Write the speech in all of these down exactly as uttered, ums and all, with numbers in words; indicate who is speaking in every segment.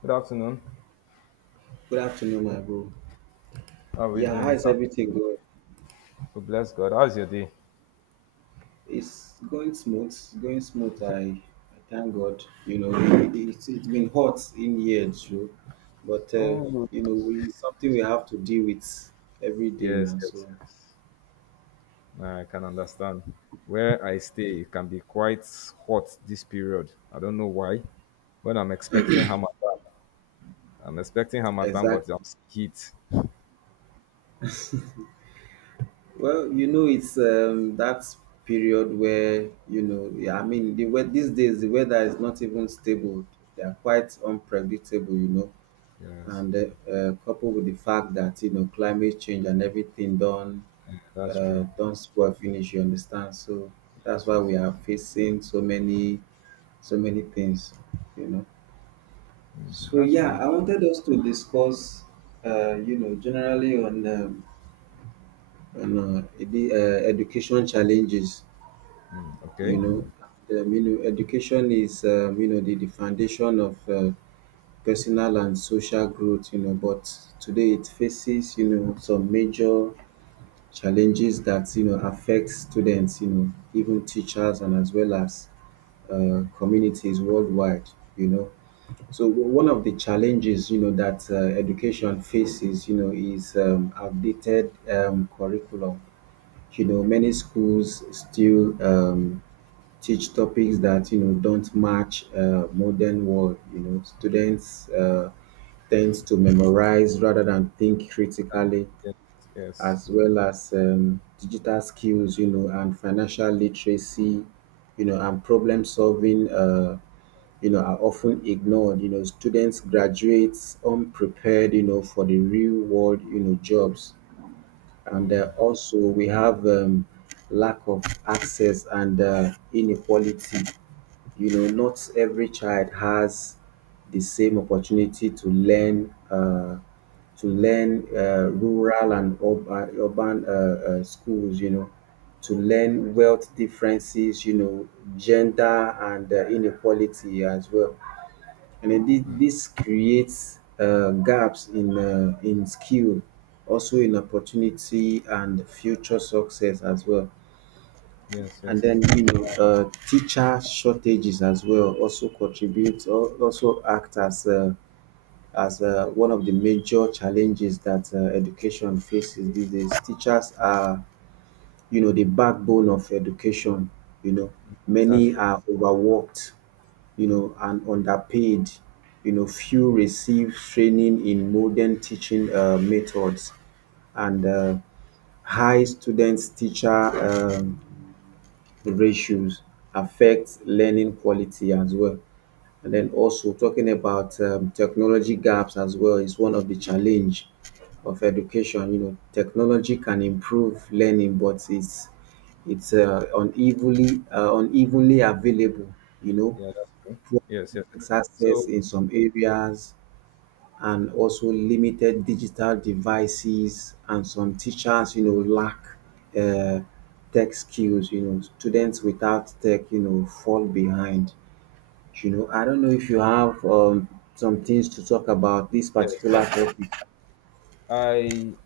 Speaker 1: Good afternoon.
Speaker 2: Good afternoon, my bro.
Speaker 1: How are we
Speaker 2: Yeah, how
Speaker 1: doing
Speaker 2: is
Speaker 1: this afternoon?
Speaker 2: everything going?
Speaker 1: Oh, bless God. How's your day?
Speaker 2: It's going smooth. It's going smooth. I, I thank God. You know, it, it's it's been hot in here, too, but uh,
Speaker 1: Oh,
Speaker 2: you know, we, it's something we have to deal with every day
Speaker 1: yes,
Speaker 2: now.
Speaker 1: yes,
Speaker 2: So,
Speaker 1: yes. Nah, I can understand. Where I
Speaker 2: yeah,
Speaker 1: stay, it can be quite hot this period. I don't know why. When I'm expecting Hamatan, I'm expecting Hamatan,
Speaker 2: exactly.
Speaker 1: but I'm seeing heat.
Speaker 2: Well, you know, it's um, that period where you know, yeah, I mean, the wea- these days the weather is not even stable. They are quite unpredictable. You know,
Speaker 1: Yes,
Speaker 2: and uh, uh, coupled with the fact that you know climate change and everything done
Speaker 1: yeah, that's
Speaker 2: uh,
Speaker 1: true.
Speaker 2: don't spoil finish. You understand? So that's
Speaker 1: Yes,
Speaker 2: why
Speaker 1: yes,
Speaker 2: we
Speaker 1: yes.
Speaker 2: are facing so many so many things. You know. So
Speaker 1: That's
Speaker 2: yeah,
Speaker 1: true.
Speaker 2: I wanted us to discuss, uh, you know, generally on um, on uh, the uh, education challenges.
Speaker 1: Mm,
Speaker 2: You
Speaker 1: okay.
Speaker 2: know, um, you know, education is um, you know the, the foundation of uh, personal and social growth, you know, but today it faces, you know, some major challenges that, you know, affect students, you know, even teachers and as well as uh, communities worldwide, you know. So w- one of the challenges, you know, that uh, education faces, you know, is um, outdated um, curriculum. You know, many schools still um, teach topics that you know don't match uh, modern world. You know, students uh, tends to memorize rather than think
Speaker 1: And
Speaker 2: critically,
Speaker 1: yes, yes.
Speaker 2: as well as um, digital skills. You know, and financial literacy. You know, and problem solving. Uh, you know, are often ignored. You know, students graduates unprepared. You know, for the real world. You know, jobs and uh,
Speaker 1: Mm,
Speaker 2: also we have um, lack of access and uh, inequality you know, not every child has the same opportunity to learn uh, to learn uh, rural and urban, urban uh, uh, schools, you know, to learn wealth differences, you know, gender and uh, inequality as well. And then this,
Speaker 1: mm,
Speaker 2: this creates uh, gaps in, uh, in skill, also in opportunity and future success as well.
Speaker 1: yes,
Speaker 2: And
Speaker 1: yes, yes.
Speaker 2: then, you know, uh, teacher shortages as well also contribute or also act as uh, as uh, one of the major challenges that uh, education faces these days. Teachers are, you know, the backbone of education. You know,
Speaker 1: That's
Speaker 2: many
Speaker 1: true.
Speaker 2: are overworked, you know, and underpaid. You know, few receive training in modern teaching uh, methods and uh, high students teacher um, the ratios affect learning quality as well. And then also talking about um, technology gaps as well is one of the challenge of education. You know, technology can improve learning, but it's it's uh, unevenly uh, unevenly available. You know,
Speaker 1: Yeah, that's true. Yes, yes.
Speaker 2: it's access
Speaker 1: So,
Speaker 2: in some areas and also limited digital devices and some teachers you know lack uh, tech skills. You know, students without tech you know fall behind. You know, I don't know if you have um, some things to talk about this
Speaker 1: yes,
Speaker 2: particular
Speaker 1: yes, yes.
Speaker 2: topic.
Speaker 1: I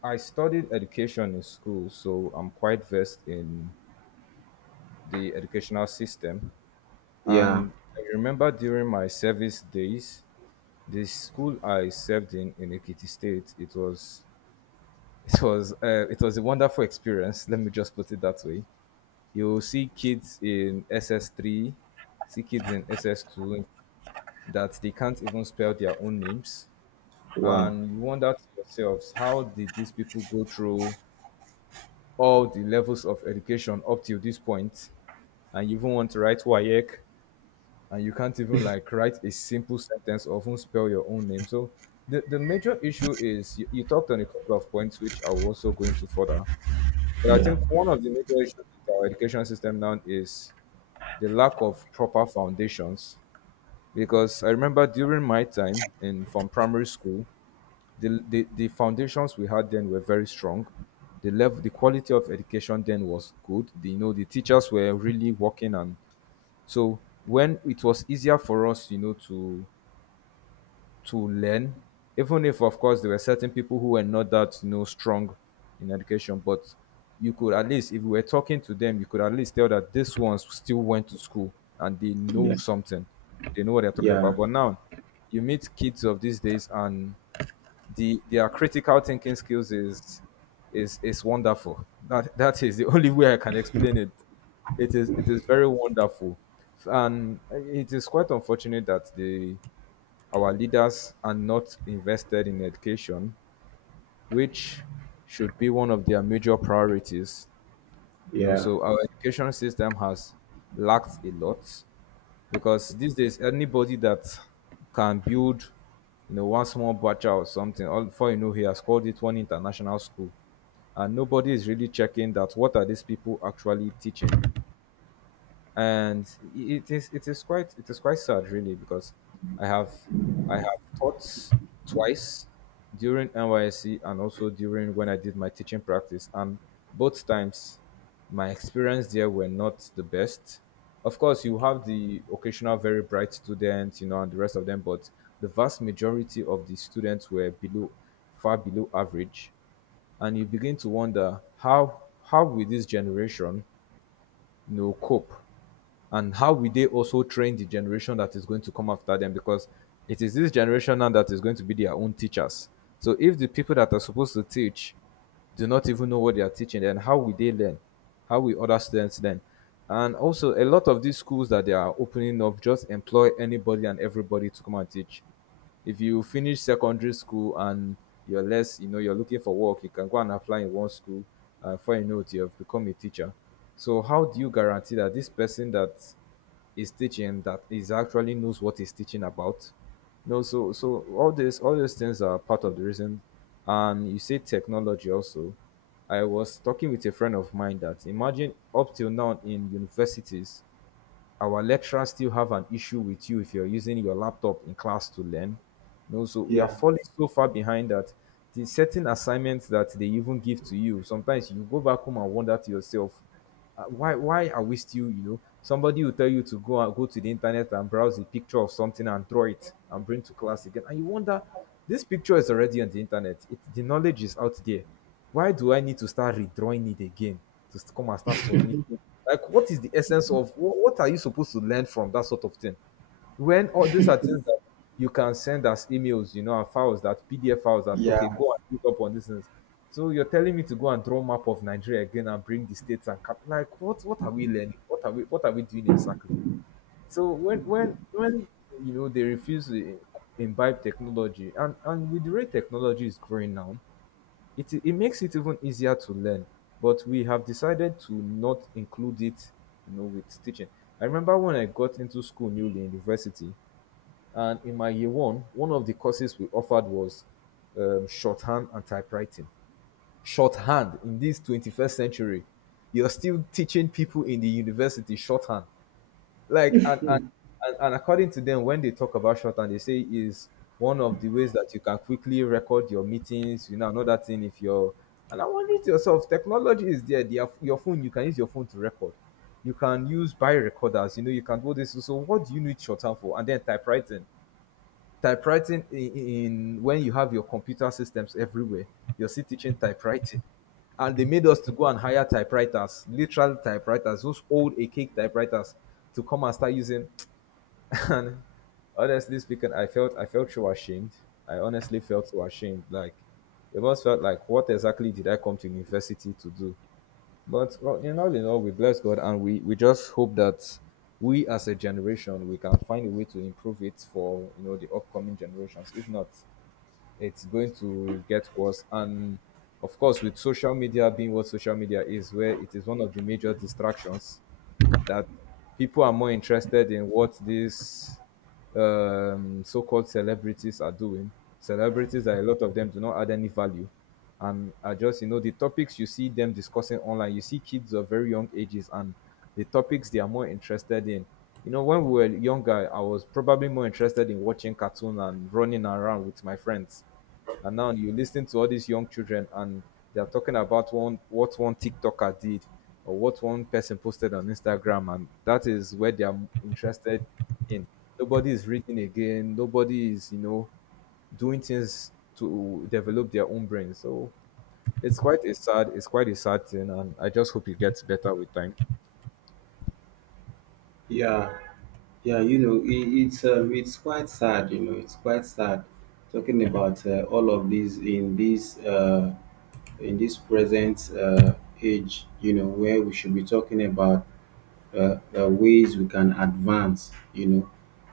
Speaker 1: I studied education in school, so I'm quite versed in the educational system.
Speaker 2: Yeah.
Speaker 1: And I remember during my service days, the school I served in in Ekiti State, it was it was uh, it was a wonderful experience. Let me just put it that way. You'll see kids in S S three, see kids in S S two that they can't even spell their own names.
Speaker 2: Wow.
Speaker 1: And you wonder to yourselves, how did these people go through all the levels of education up till this point, and you even want to write WAEC, and you can't even like write a simple sentence or even spell your own name. So the, the major issue is you, you talked on a couple of points which I will also go into further. But I
Speaker 2: Yeah,
Speaker 1: think one of the major issues with our education system now is the lack of proper foundations. Because I remember during my time in from primary school, the, the, the foundations we had then were very strong. The level, the quality of education then was good. The, you know, the teachers were really working, and so when it was easier for us, you know, to to learn, even if of course there were certain people who were not that you know strong in education, but you could at least, if we were talking to them, you could at least tell that these ones still went to school and they know
Speaker 2: yeah,
Speaker 1: something. They know what they're talking
Speaker 2: yeah,
Speaker 1: about. But now, you meet kids of these days and the their critical thinking skills is is is wonderful. That that is the only way I can explain it. It is it is very wonderful, and it is quite unfortunate that the our leaders are not invested in education, which should be one of their major priorities. You know,
Speaker 2: yeah,
Speaker 1: so our education system has lacked a lot because these days anybody that can build you know one small batch or something all before you know he has called it one international school and nobody is really checking that what are these people actually teaching and it is it is quite it is quite sad really because I have I have taught twice during N Y S C and also during when I did my teaching practice and both times my experience there were not the best. Of course, you have the occasional very bright students, you know, and the rest of them, but the vast majority of the students were below, far below average. And you begin to wonder how how will this generation, you know, cope and how will they also train the generation that is going to come after them, because it is this generation now that is going to be their own teachers. So if the people that are supposed to teach do not even know what they are teaching, then how will they learn, how will other students learn? And also a lot of these schools that they are opening up just employ anybody and everybody to come and teach. If you finish secondary school and you're less, you know, you're looking for work, you can go and apply in one school. Uh, before you know it, you have become a teacher. So how do you guarantee that this person that is teaching that is actually knows what he's teaching about? No, so so all this all these things are part of the reason. And you say technology also. I was talking with a friend of mine that imagine up till now in universities, our lecturers still have an issue with you if you're using your laptop in class to learn. You know, so we are
Speaker 2: yeah,
Speaker 1: falling so far behind that the certain assignments that they even give to you, sometimes you go back home and wonder to yourself, uh, why why are we still, you know, somebody will tell you to go and go to the internet and browse a picture of something and draw it and bring to class again. And you wonder, this picture is already on the internet. It, the knowledge is out there. Why do I need to start redrawing it again to st- come and start submitting? Like, what is the essence of what, what are you supposed to learn from that sort of thing? When all these are things that you can send as emails, you know, and files that P D F files that okay, go and look up on these things. So you're telling me to go and draw map of Nigeria again and bring the states and cap- like what what are we learning? What are we what are we doing exactly? So when when when you know they refuse to imbibe technology and and with the way technology is growing now, it, it makes it even easier to learn, but we have decided to not include it, you know, with teaching. I remember when I got into school newly in university, and in my year one, one of the courses we offered was um, shorthand and typewriting. Shorthand in this twenty-first century, you're still teaching people in the university shorthand, like and, and and and according to them, when they talk about shorthand, they say is one of the ways that you can quickly record your meetings, you know. Another thing, if you're, and I'm wondering to yourself, technology is there, they have your phone, you can use your phone to record, you can use bio recorders, you know, you can do this. So what do you need shorthand for? And then typewriting typewriting in, in when you have your computer systems everywhere, you're still teaching typewriting. And they made us to go and hire typewriters, literal typewriters, those old archaic typewriters, to come and start using. And honestly speaking, I felt I felt so ashamed. I honestly felt so ashamed. Like it almost felt like what exactly did I come to university to do? But well, in all in all, we bless God, and we, we just hope that we as a generation we can find a way to improve it for you know the upcoming generations. If not, it's going to get worse. And of course, with social media being what social media is, where it is one of the major distractions, that people are more interested in what these um, so-called celebrities are doing. Celebrities, that a lot of them do not add any value, and are just you know the topics you see them discussing online. You see kids of very young ages, and the topics they are more interested in. You know, when we were younger, I was probably more interested in watching cartoon and running around with my friends. And now you listen to all these young children and they're talking about one what one TikToker did or what one person posted on Instagram, and that is where they are interested in. Nobody is reading again, nobody is, you know, doing things to develop their own brain. So it's quite a sad it's quite a sad thing, and I just hope it gets better with time.
Speaker 2: yeah, yeah, you know, it, it's um, it's quite sad, you know, it's quite sad talking about uh, all of these in this uh in this present uh, age, you know, where we should be talking about uh, uh, ways we can advance, you know.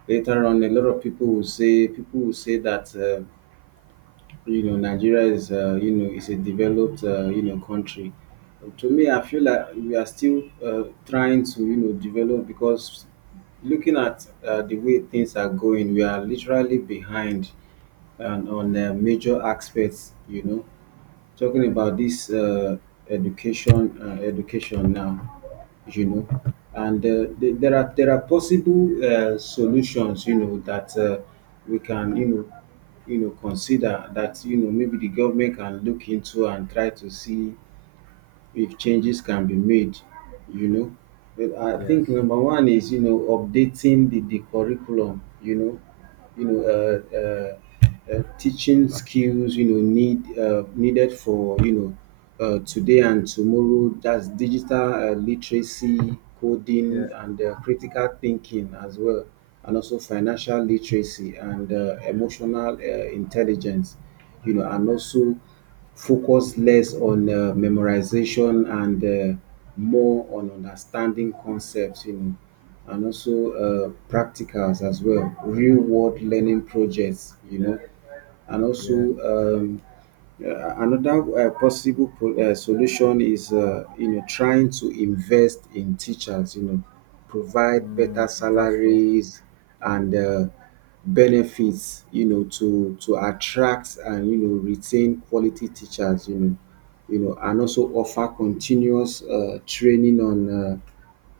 Speaker 2: Later on, a lot of people will say people will say that uh, you know Nigeria is uh, you know is a developed uh, you know country. To me, I feel like we are still uh, trying to you know develop because looking at uh, the way things are going, we are literally behind and on
Speaker 1: Mm.
Speaker 2: uh, major aspects, you know, talking about this uh, education uh, education now, you know, and uh, the- there are there are possible uh, solutions you know that uh, we can you know you know consider that you know maybe the government can look into and try to see if changes can be made, you know. But I
Speaker 1: Yes.
Speaker 2: think number one is you know updating the, the curriculum, you know, you know, uh, uh, uh, teaching skills, you know, need uh, needed for you know uh, today and tomorrow. That's digital uh, literacy,
Speaker 1: Yeah,
Speaker 2: coding, and uh, critical thinking as well, and also financial literacy and uh, emotional uh, intelligence, you know, and also focus less on uh, memorization and uh, more on understanding concepts, you know, and also uh, practicals as well, real world learning projects, you know, and
Speaker 1: yeah.
Speaker 2: also um, uh, another uh, possible po- uh, solution is uh, you know trying to invest in teachers, you know, provide better
Speaker 1: Mm, that's true.
Speaker 2: salaries and uh, benefits you know to to attract and you know retain quality teachers, you know, you know, and also offer continuous uh, training on uh,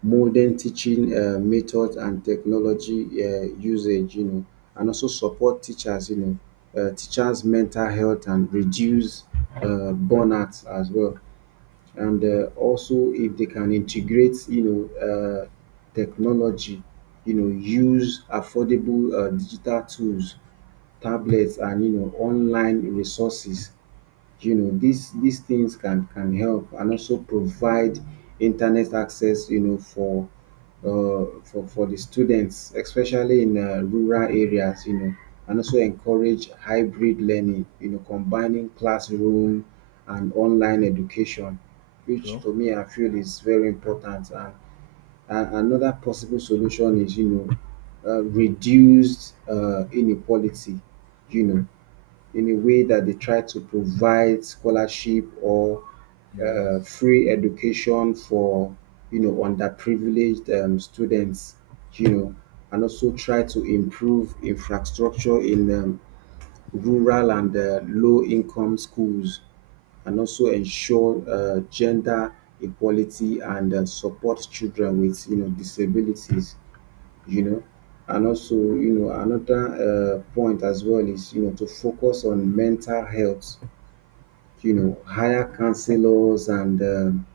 Speaker 2: modern teaching um method and technology um usage, you know, and also support teachers, you know, uh, teachers' mental health and reduce uh, burnout as well. And uh, also, if they can integrate, you know, uh, technology, you know, use affordable uh, digital tools, tablets, and you know, online resources. You know, these these things can can help and also provide internet access you know for uh, for for the students especially in uh, rural areas, you know, and also encourage hybrid learning, you know, combining classroom and online education, which
Speaker 1: True.
Speaker 2: for me I feel is very important. and, and another possible solution is you know uh, reduced uh, inequality, you know, in a way that they try to provide scholarship or
Speaker 1: Yes.
Speaker 2: uh, free education for you know underprivileged um, students, you know, and also try to improve infrastructure in um, rural and uh, low income schools and also ensure uh, gender equality and uh, support children with you know disabilities, you know. And also, you know, another uh, point as well is, you know, to focus on mental health, you know, hire counselors and um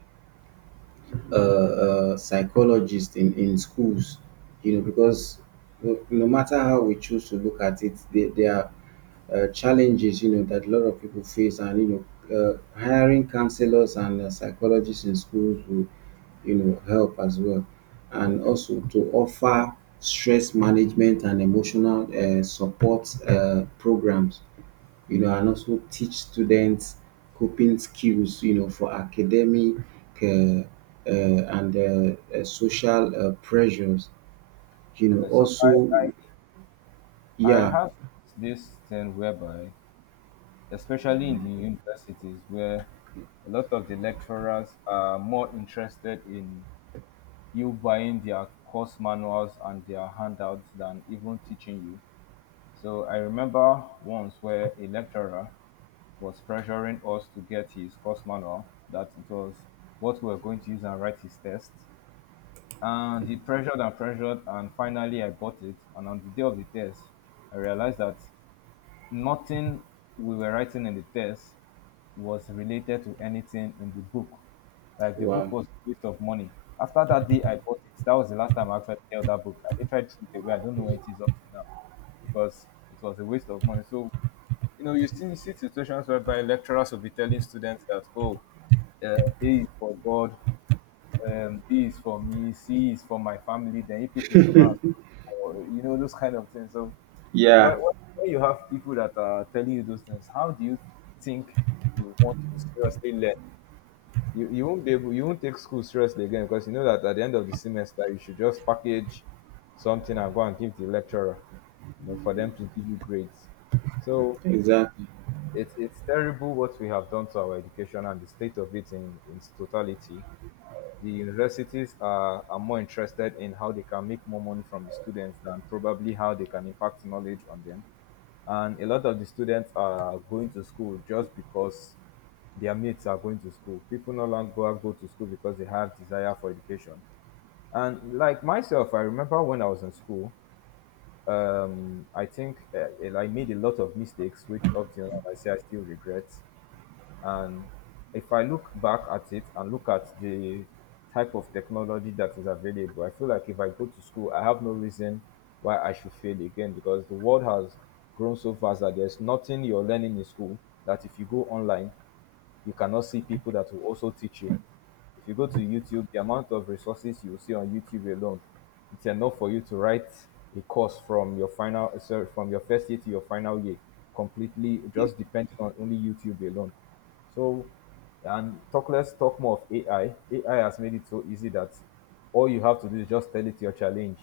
Speaker 2: uh, uh, psychologists in, in schools, you know, because no, no matter how we choose to look at it, they, they are uh, challenges you know that a lot of people face and you know uh, hiring counselors and uh, psychologists in schools will you know help as well
Speaker 1: Yeah,
Speaker 2: and
Speaker 1: true.
Speaker 2: also to offer stress management and emotional uh, support uh, programs, you know, and also teach students coping skills you know for academic uh, uh, and uh, uh, social uh, pressures, you know,
Speaker 1: Okay, so
Speaker 2: also
Speaker 1: I, I I
Speaker 2: yeah.
Speaker 1: have this thing whereby, especially in the universities, where a lot of the lecturers are more interested in you buying their course manuals and their handouts than even teaching you. So I remember once where a lecturer was pressuring us to get his course manual, that it was what we were going to use and write his test. And he pressured and pressured, and finally I bought it. And on the day of the test, I realized that nothing we were writing in the test was related to anything in the book. Like the
Speaker 2: Wow.
Speaker 1: book was a waste of money. After that day, I bought it, that was the last time I actually held that book. I literally threw it away. I don't know where it is up to now, because it was a waste of money. So, you know, you still see situations whereby lecturers will be telling students that, oh, uh, A is for God, um, E is for me, C is for my family. Then if people should go and or, you know those kind of things. So when,
Speaker 2: Yeah,
Speaker 1: when when you have people that are telling you those things, how do you think you want to seriously learn? You, you won't be able you won't take school seriously again because you know that at the end of the semester you should just package something and go and give the lecturer, you know, for them to give you grades. So
Speaker 2: exactly.
Speaker 1: it's it's terrible what we have done to our education and the state of it in, in its totality. The universities are, are more interested in how they can make more money from the students than probably how they can impact knowledge on them. And a lot of the students are going to school just because their mates are going to school. People no longer go to school because they have desire for education. And like myself, I remember when I was in school, um, I think uh, I made a lot of mistakes, which up till now I say I still regret. And if I look back at it and look at the type of technology that is available, I feel like if I go to school, I have no reason why I should fail again because the world has grown so fast that there's nothing you're learning in school that if you go online, you cannot see people that will also teach you. If you go to YouTube, the amount of resources you will see on YouTube alone, it's enough for you to write a course from your final sorry, from your first year to your final year, completely just depending on only YouTube alone. So and talk let's talk more of A I. A I has made it so easy that all you have to do is just tell it your challenge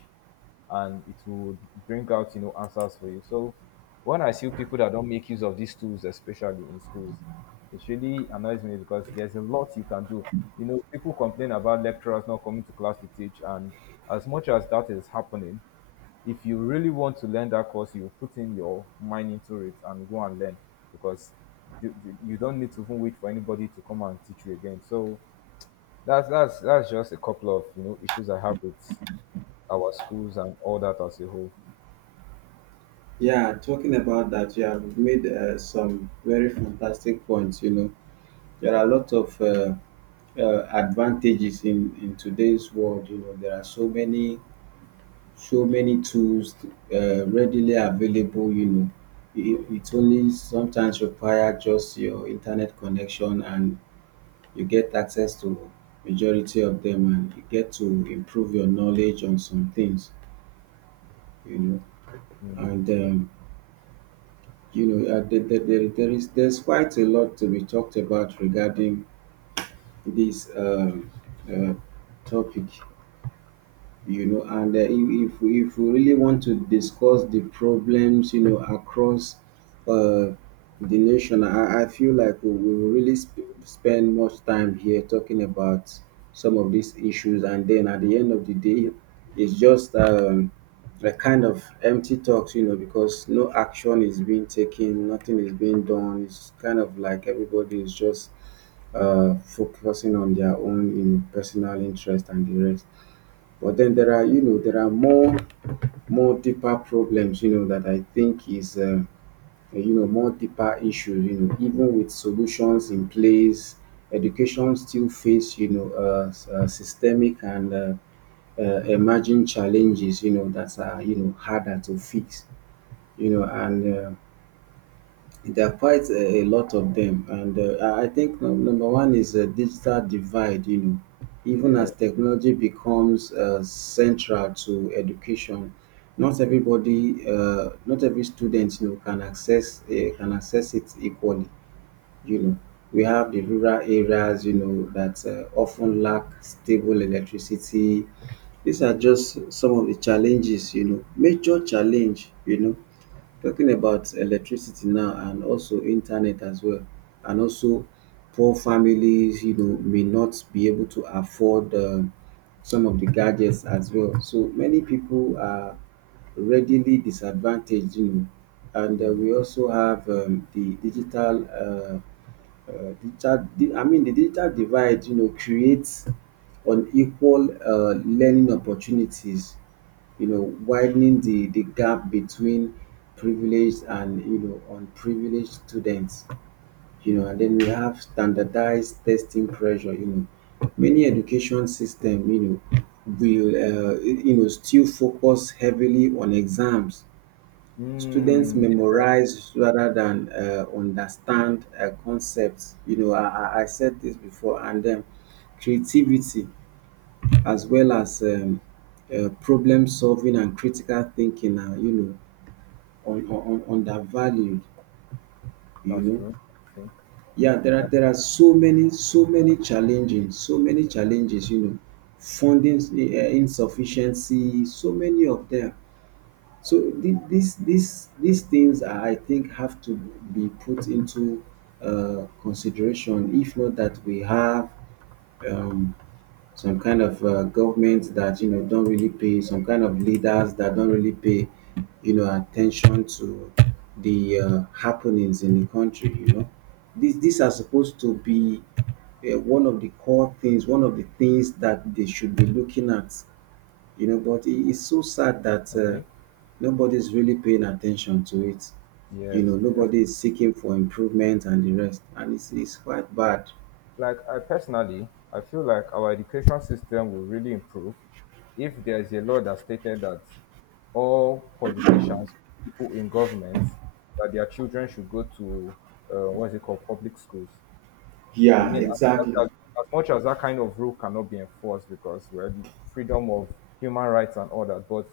Speaker 1: and it will bring out you know answers for you. So when I see people that don't make use of these tools, especially in schools, it really annoys me because there's a lot you can do. You know, people complain about lecturers not coming to class to teach, and as much as that is happening, if you really want to learn that course, you put in your mind into it and go and learn because you, you don't need to even wait for anybody to come and teach you again. So that's that's that's just a couple of you know issues I have with our schools and all that as a whole.
Speaker 2: Yeah, talking about that, you have made uh, some very fantastic points. You know, there are a lot of uh, uh, advantages in, in today's world. You know, there are so many, so many tools uh, readily available. You know, it, it only sometimes require just your internet connection, and you get access to majority of them, and you get to improve your knowledge on some things. You know,
Speaker 1: Mm,
Speaker 2: and um, you know, uh, there, there, there there is there's quite a lot to be talked about regarding this um, uh, topic, you know, and uh, if, if we if we really want to discuss the problems you know across uh, the nation, I, I feel like we we will really sp- spend much time here talking about some of these issues and then at the end of the
Speaker 1: yeah,
Speaker 2: day it's just um, a kind of empty talks you know because no action is being taken, nothing is being done. It's kind of like everybody is just uh, focusing on their own, you know, personal interest and the rest, but then there are, you know, there are more more deeper problems, you know, that I think is, uh, you know, more deeper issues, you know, even with solutions in place, education still face, you know, uh, s- uh, systemic and uh, uh, emerging challenges, you know, that are, you know, harder to fix, you know, and uh, there are quite a, a lot of them, and uh, I I think num- number one is a digital divide. You know, even
Speaker 1: yeah.
Speaker 2: as technology becomes uh, central to education, not everybody, uh, not every student, you know, can access uh, can access it equally. You know, we have the rural areas, you know, that uh, often lack stable electricity. These are just some of the challenges. You know, major challenge. You know talking about electricity now and also internet as well, and also poor families, you know, may not be able to afford uh, some of the gadgets as well. So many people are readily disadvantaged, you know, and uh, we also have um, the digital. Uh, uh, digital, di- I mean, the digital divide, you know, creates unequal uh, learning opportunities, you know, widening the, the gap between privileged and, you know, unprivileged students, you know, and then we have standardized testing pressure, you know. Many education system, you know, will, uh, you know, still focus heavily on exams. Students
Speaker 1: Mm,
Speaker 2: memorize rather than uh, understand uh, concepts. You know, I, I I said this before, and then creativity as well as um, uh, problem solving and critical thinking are you know on, on, on undervalued. You
Speaker 1: that's
Speaker 2: know,
Speaker 1: true. That's true.
Speaker 2: yeah, there are there are so many so many challenges, so many challenges. You know, funding uh, insufficiency, so many of them. So the, these these these things, are, I think, have to be put into uh, consideration. If not that we have um, some kind of uh, government that you know don't really pay, some kind of leaders that don't really pay, you know, attention to the uh, happenings in the country. You know, these these are supposed to be uh, one of the core things, one of the things that they should be looking at, you know, but it- it's so sad that uh,
Speaker 1: Okay.
Speaker 2: nobody's really paying attention to it. You
Speaker 1: Yes,
Speaker 2: know,
Speaker 1: yes.
Speaker 2: nobody is seeking for improvement and the rest, and it's, it's quite bad.
Speaker 1: Like I personally, I feel like our education system will really improve if there is a law that stated that all politicians, people in government, that their children should go to uh, what is it called, public schools. I
Speaker 2: Yeah,
Speaker 1: mean, as much
Speaker 2: exactly.
Speaker 1: as, as much as that kind of rule cannot be enforced because we're the freedom of human rights and all that, but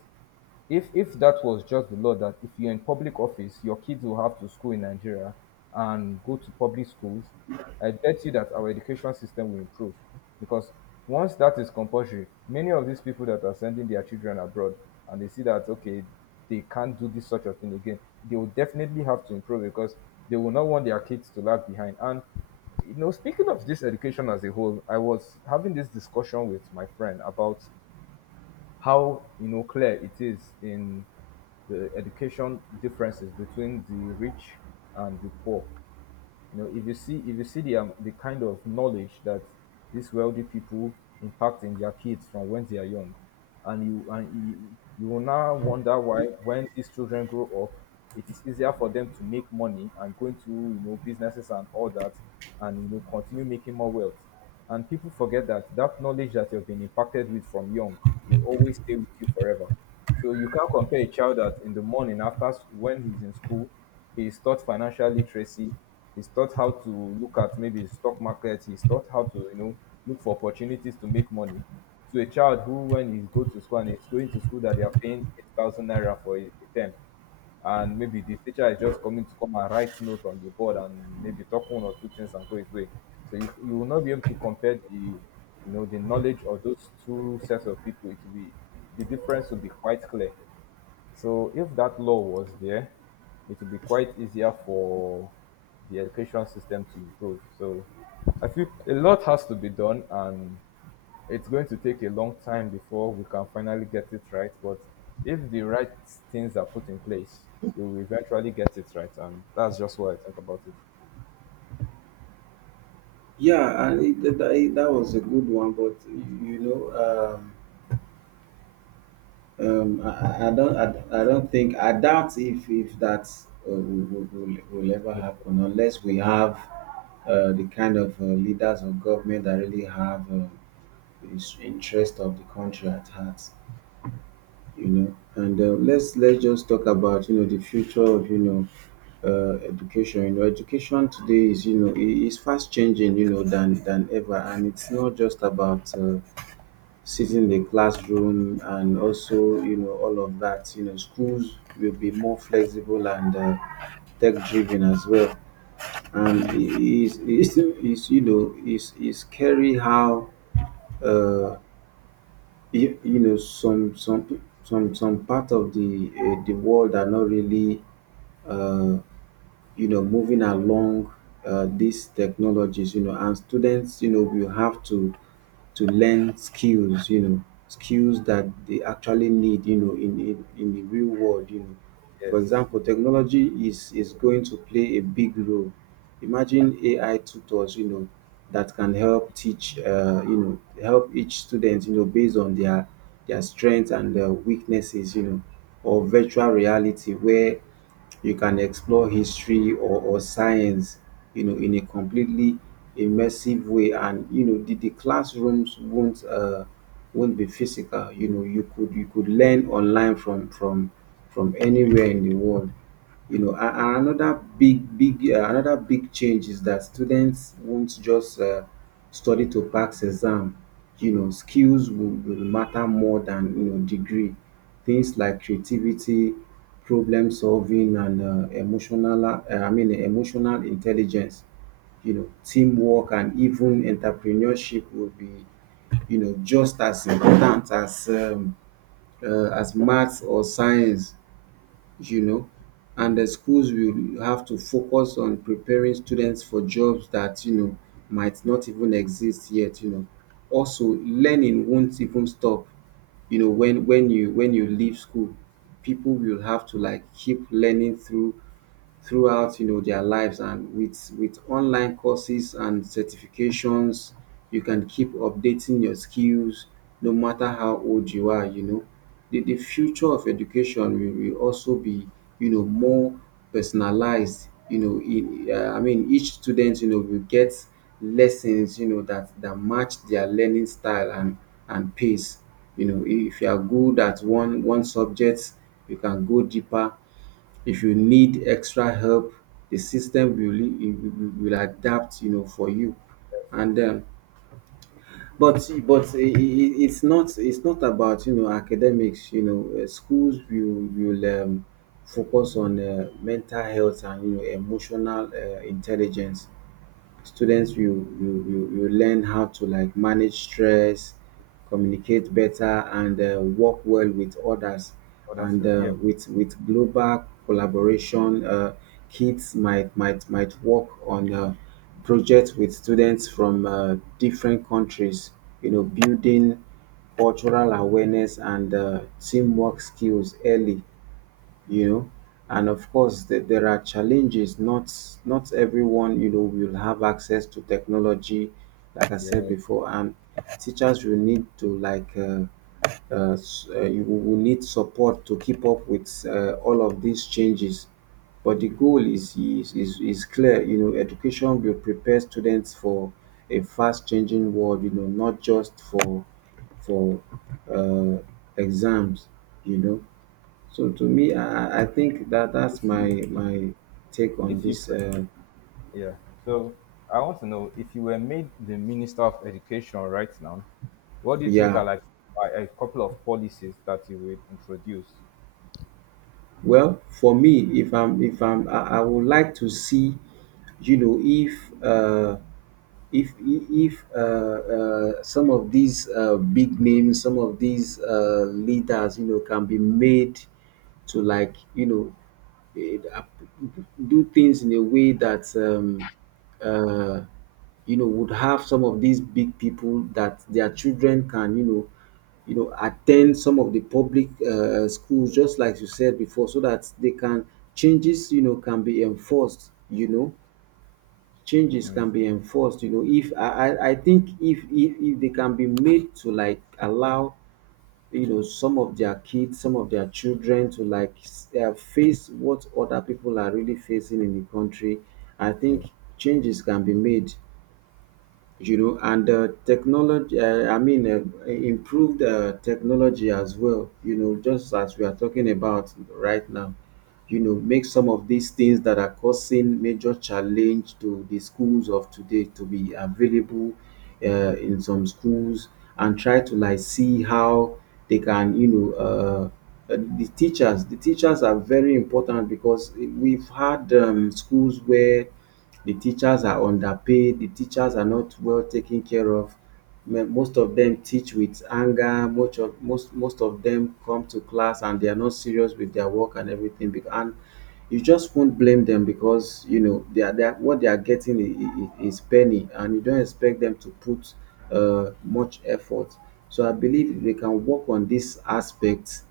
Speaker 1: if if that was just the law that if you're in public office, your kids will have to school in Nigeria and go to public schools, I bet you that our education system will improve. Because once that is compulsory, many of these people that are sending their children abroad and they see that okay, they can't do this sort of thing again, they will definitely have to improve because they will not want their kids to lag behind. And you know, speaking of this education as a whole, I was having this discussion with my friend about how you know clear it is in the education differences between the rich and the poor. You know, if you see if you see the um, the kind of knowledge that these wealthy people impact in their kids from when they are young, and you and you, you will now wonder why when these children grow up, it is easier for them to make money and go into you know businesses and all that, and you know continue making more wealth. And people forget that that knowledge that you've been impacted with from young will always stay with you forever. So you can't compare a child that in the morning after s- when he's in school, he's taught financial literacy, he's taught how to look at maybe stock market, he's taught how to you know look for opportunities to make money. To a child who, when he goes to school and he's going to school, that they are paying eight thousand naira for a, a term, and maybe the teacher is just coming to come and write note on the board and maybe talk one or two things and go his way. So you, you will not be able to compare the you know the knowledge of those two sets of people. It will be the difference will be quite clear. So if that law was there, it would be quite easier for the education system to improve. So I feel a lot has to be done and it's going to take a long time before we can finally get it right. But if the right things are put in place, we will eventually get it right. And that's just what I think about it.
Speaker 2: Yeah, and it, that, that that was a good one, but you know, um, um, I, I I don't, I, I don't think, I doubt if if that uh, will, will, will will ever
Speaker 1: Yeah.
Speaker 2: happen unless we have uh, the kind of uh, leaders of government that really have uh, the interest of the country at heart. you know and uh, let's let's just talk about you know the future of, you know uh, education. you know education today is, you know i- is fast changing, you know than than ever, and it's not just about uh, sitting in the classroom and also you know all of that. you know schools will be more flexible and uh, tech driven as well, and it is it's, it's, you know it's, it's scary how uh, you, you know some some some some part of the uh, the world are not really, uh, you know, moving along uh, these technologies, you know, and students, you know, will have to to learn skills, you know, skills that they actually need, you know, in, in, in the real world, you know. For
Speaker 1: Yes.
Speaker 2: example, technology is, is going to play a big role. Imagine A I tutors, you know, that can help teach, uh, you know, help each student, you know, based on their their strengths and their weaknesses, you know, or virtual reality where you can explore history or, or science, you know, in a completely immersive way. And you know the, the classrooms won't uh won't be physical. You know, you could, you could learn online from from from anywhere in the world, you know. And, and another big big uh, another big change is that students won't just uh, study to pass exam. You know, skills will, will matter more than, you know, degree. Things like creativity, problem solving and uh, emotional uh, i mean emotional intelligence, you know, teamwork and even entrepreneurship will be, you know, just as important as um, uh, as maths or science, you know, and the schools will have to focus on preparing students for jobs that, you know, might not even exist yet, you know. Also, learning won't even stop, you know, when when you when you leave school. People will have to like keep learning through throughout, you know, their lives, and with with online courses and certifications, you can keep updating your skills no matter how old you are. You know, the, the future of education will, will also be, you know, more personalized. You know in, uh, I mean each student, you know, will get lessons, you know, that that match their learning style and and pace. You know, if you are good at one one subject, you can go deeper. If you need extra help, the system will will will adapt, you know, for you. And um, but but it, it, it's not, it's not about, you know, academics. You know, uh, schools will will um, focus on uh, mental health and, you know, emotional uh, intelligence. Students will will will will learn how to like manage stress, communicate better, and uh, work well with others.
Speaker 1: Oh, that's
Speaker 2: And
Speaker 1: right. Yeah.
Speaker 2: uh, with with global collaboration, uh, kids might might might work on uh, projects with students from uh, different countries. You know, building cultural awareness and uh, teamwork skills early, you know. And of course, there, there are challenges. not not everyone, you know, will have access to technology, like I said
Speaker 1: Yeah.
Speaker 2: before, and teachers will need to like uh, uh, s- uh, you will need support to keep up with uh, all of these changes. But the goal is, is is is clear, you know. Education will prepare students for a fast changing world, you know, not just for for uh, exams, you know. So to me, I, I I think that that's
Speaker 1: If
Speaker 2: my
Speaker 1: you,
Speaker 2: my take on
Speaker 1: if you,
Speaker 2: this. Uh,
Speaker 1: yeah. So I want to know if you were made the Minister of Education right now, what do you think
Speaker 2: yeah.
Speaker 1: are like a a couple of policies that you would introduce?
Speaker 2: Well, for me, if I'm if I'm, I, I would like to see, you know, if uh, if if uh, uh, some of these uh, big names, some of these uh, leaders, you know, can be made to like, you know, eh, ap- do things in a way that um, uh, you know would have some of these big people that their children can, you know, you know attend some of the public uh, schools, just like you said before, so that they can changes, you know, can be enforced. You know, changes can be enforced, you know, if I, I, I think if, if if they can be made to like allow, you know, some of their kids, some of their children to like s- uh, face what other people are really facing in the country, I think
Speaker 1: True.
Speaker 2: changes can be made, you know. And uh, technology, uh, I mean, uh, improved uh, technology as well, you know, just as we are talking about right now, you know, make some of these things that are causing major challenge to the schools of today to be available uh, in some schools, and try to like see how they can, you know, uh, uh, the teachers, the teachers are very important, because we've had um, schools where the teachers are underpaid, the teachers are not well taken care of. Me- Most of them teach with anger, most of, most, most of them come to class and they are not serious with their work and everything. bec- And you just won't blame them, because you know they are, they are what they are getting i- i- i- is penny, and you don't expect them to put uh, much effort. So I believe if they can work on this aspect,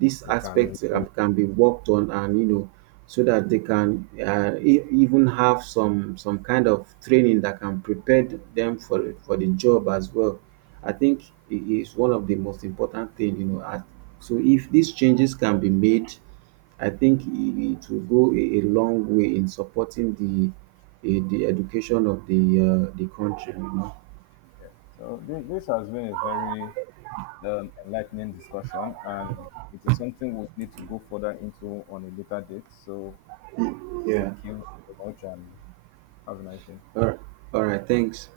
Speaker 2: this
Speaker 1: We can
Speaker 2: aspect uh,
Speaker 1: improve.
Speaker 2: can be worked on, and you know, so that they can uh, e- even have some some kind of training that can prepare them for for the job as well. I think it is one of the most important thing, you know, at, so if these changes can be made, I think i- it will go a, a long way in supporting the eh, the education of the uh, the country, you know.
Speaker 1: So this, this has been a very um, enlightening discussion, and it is something we'll need to go further into on a later date. So, thank
Speaker 2: Yeah,
Speaker 1: you so much, and have a nice day.
Speaker 2: all right. All right, thanks.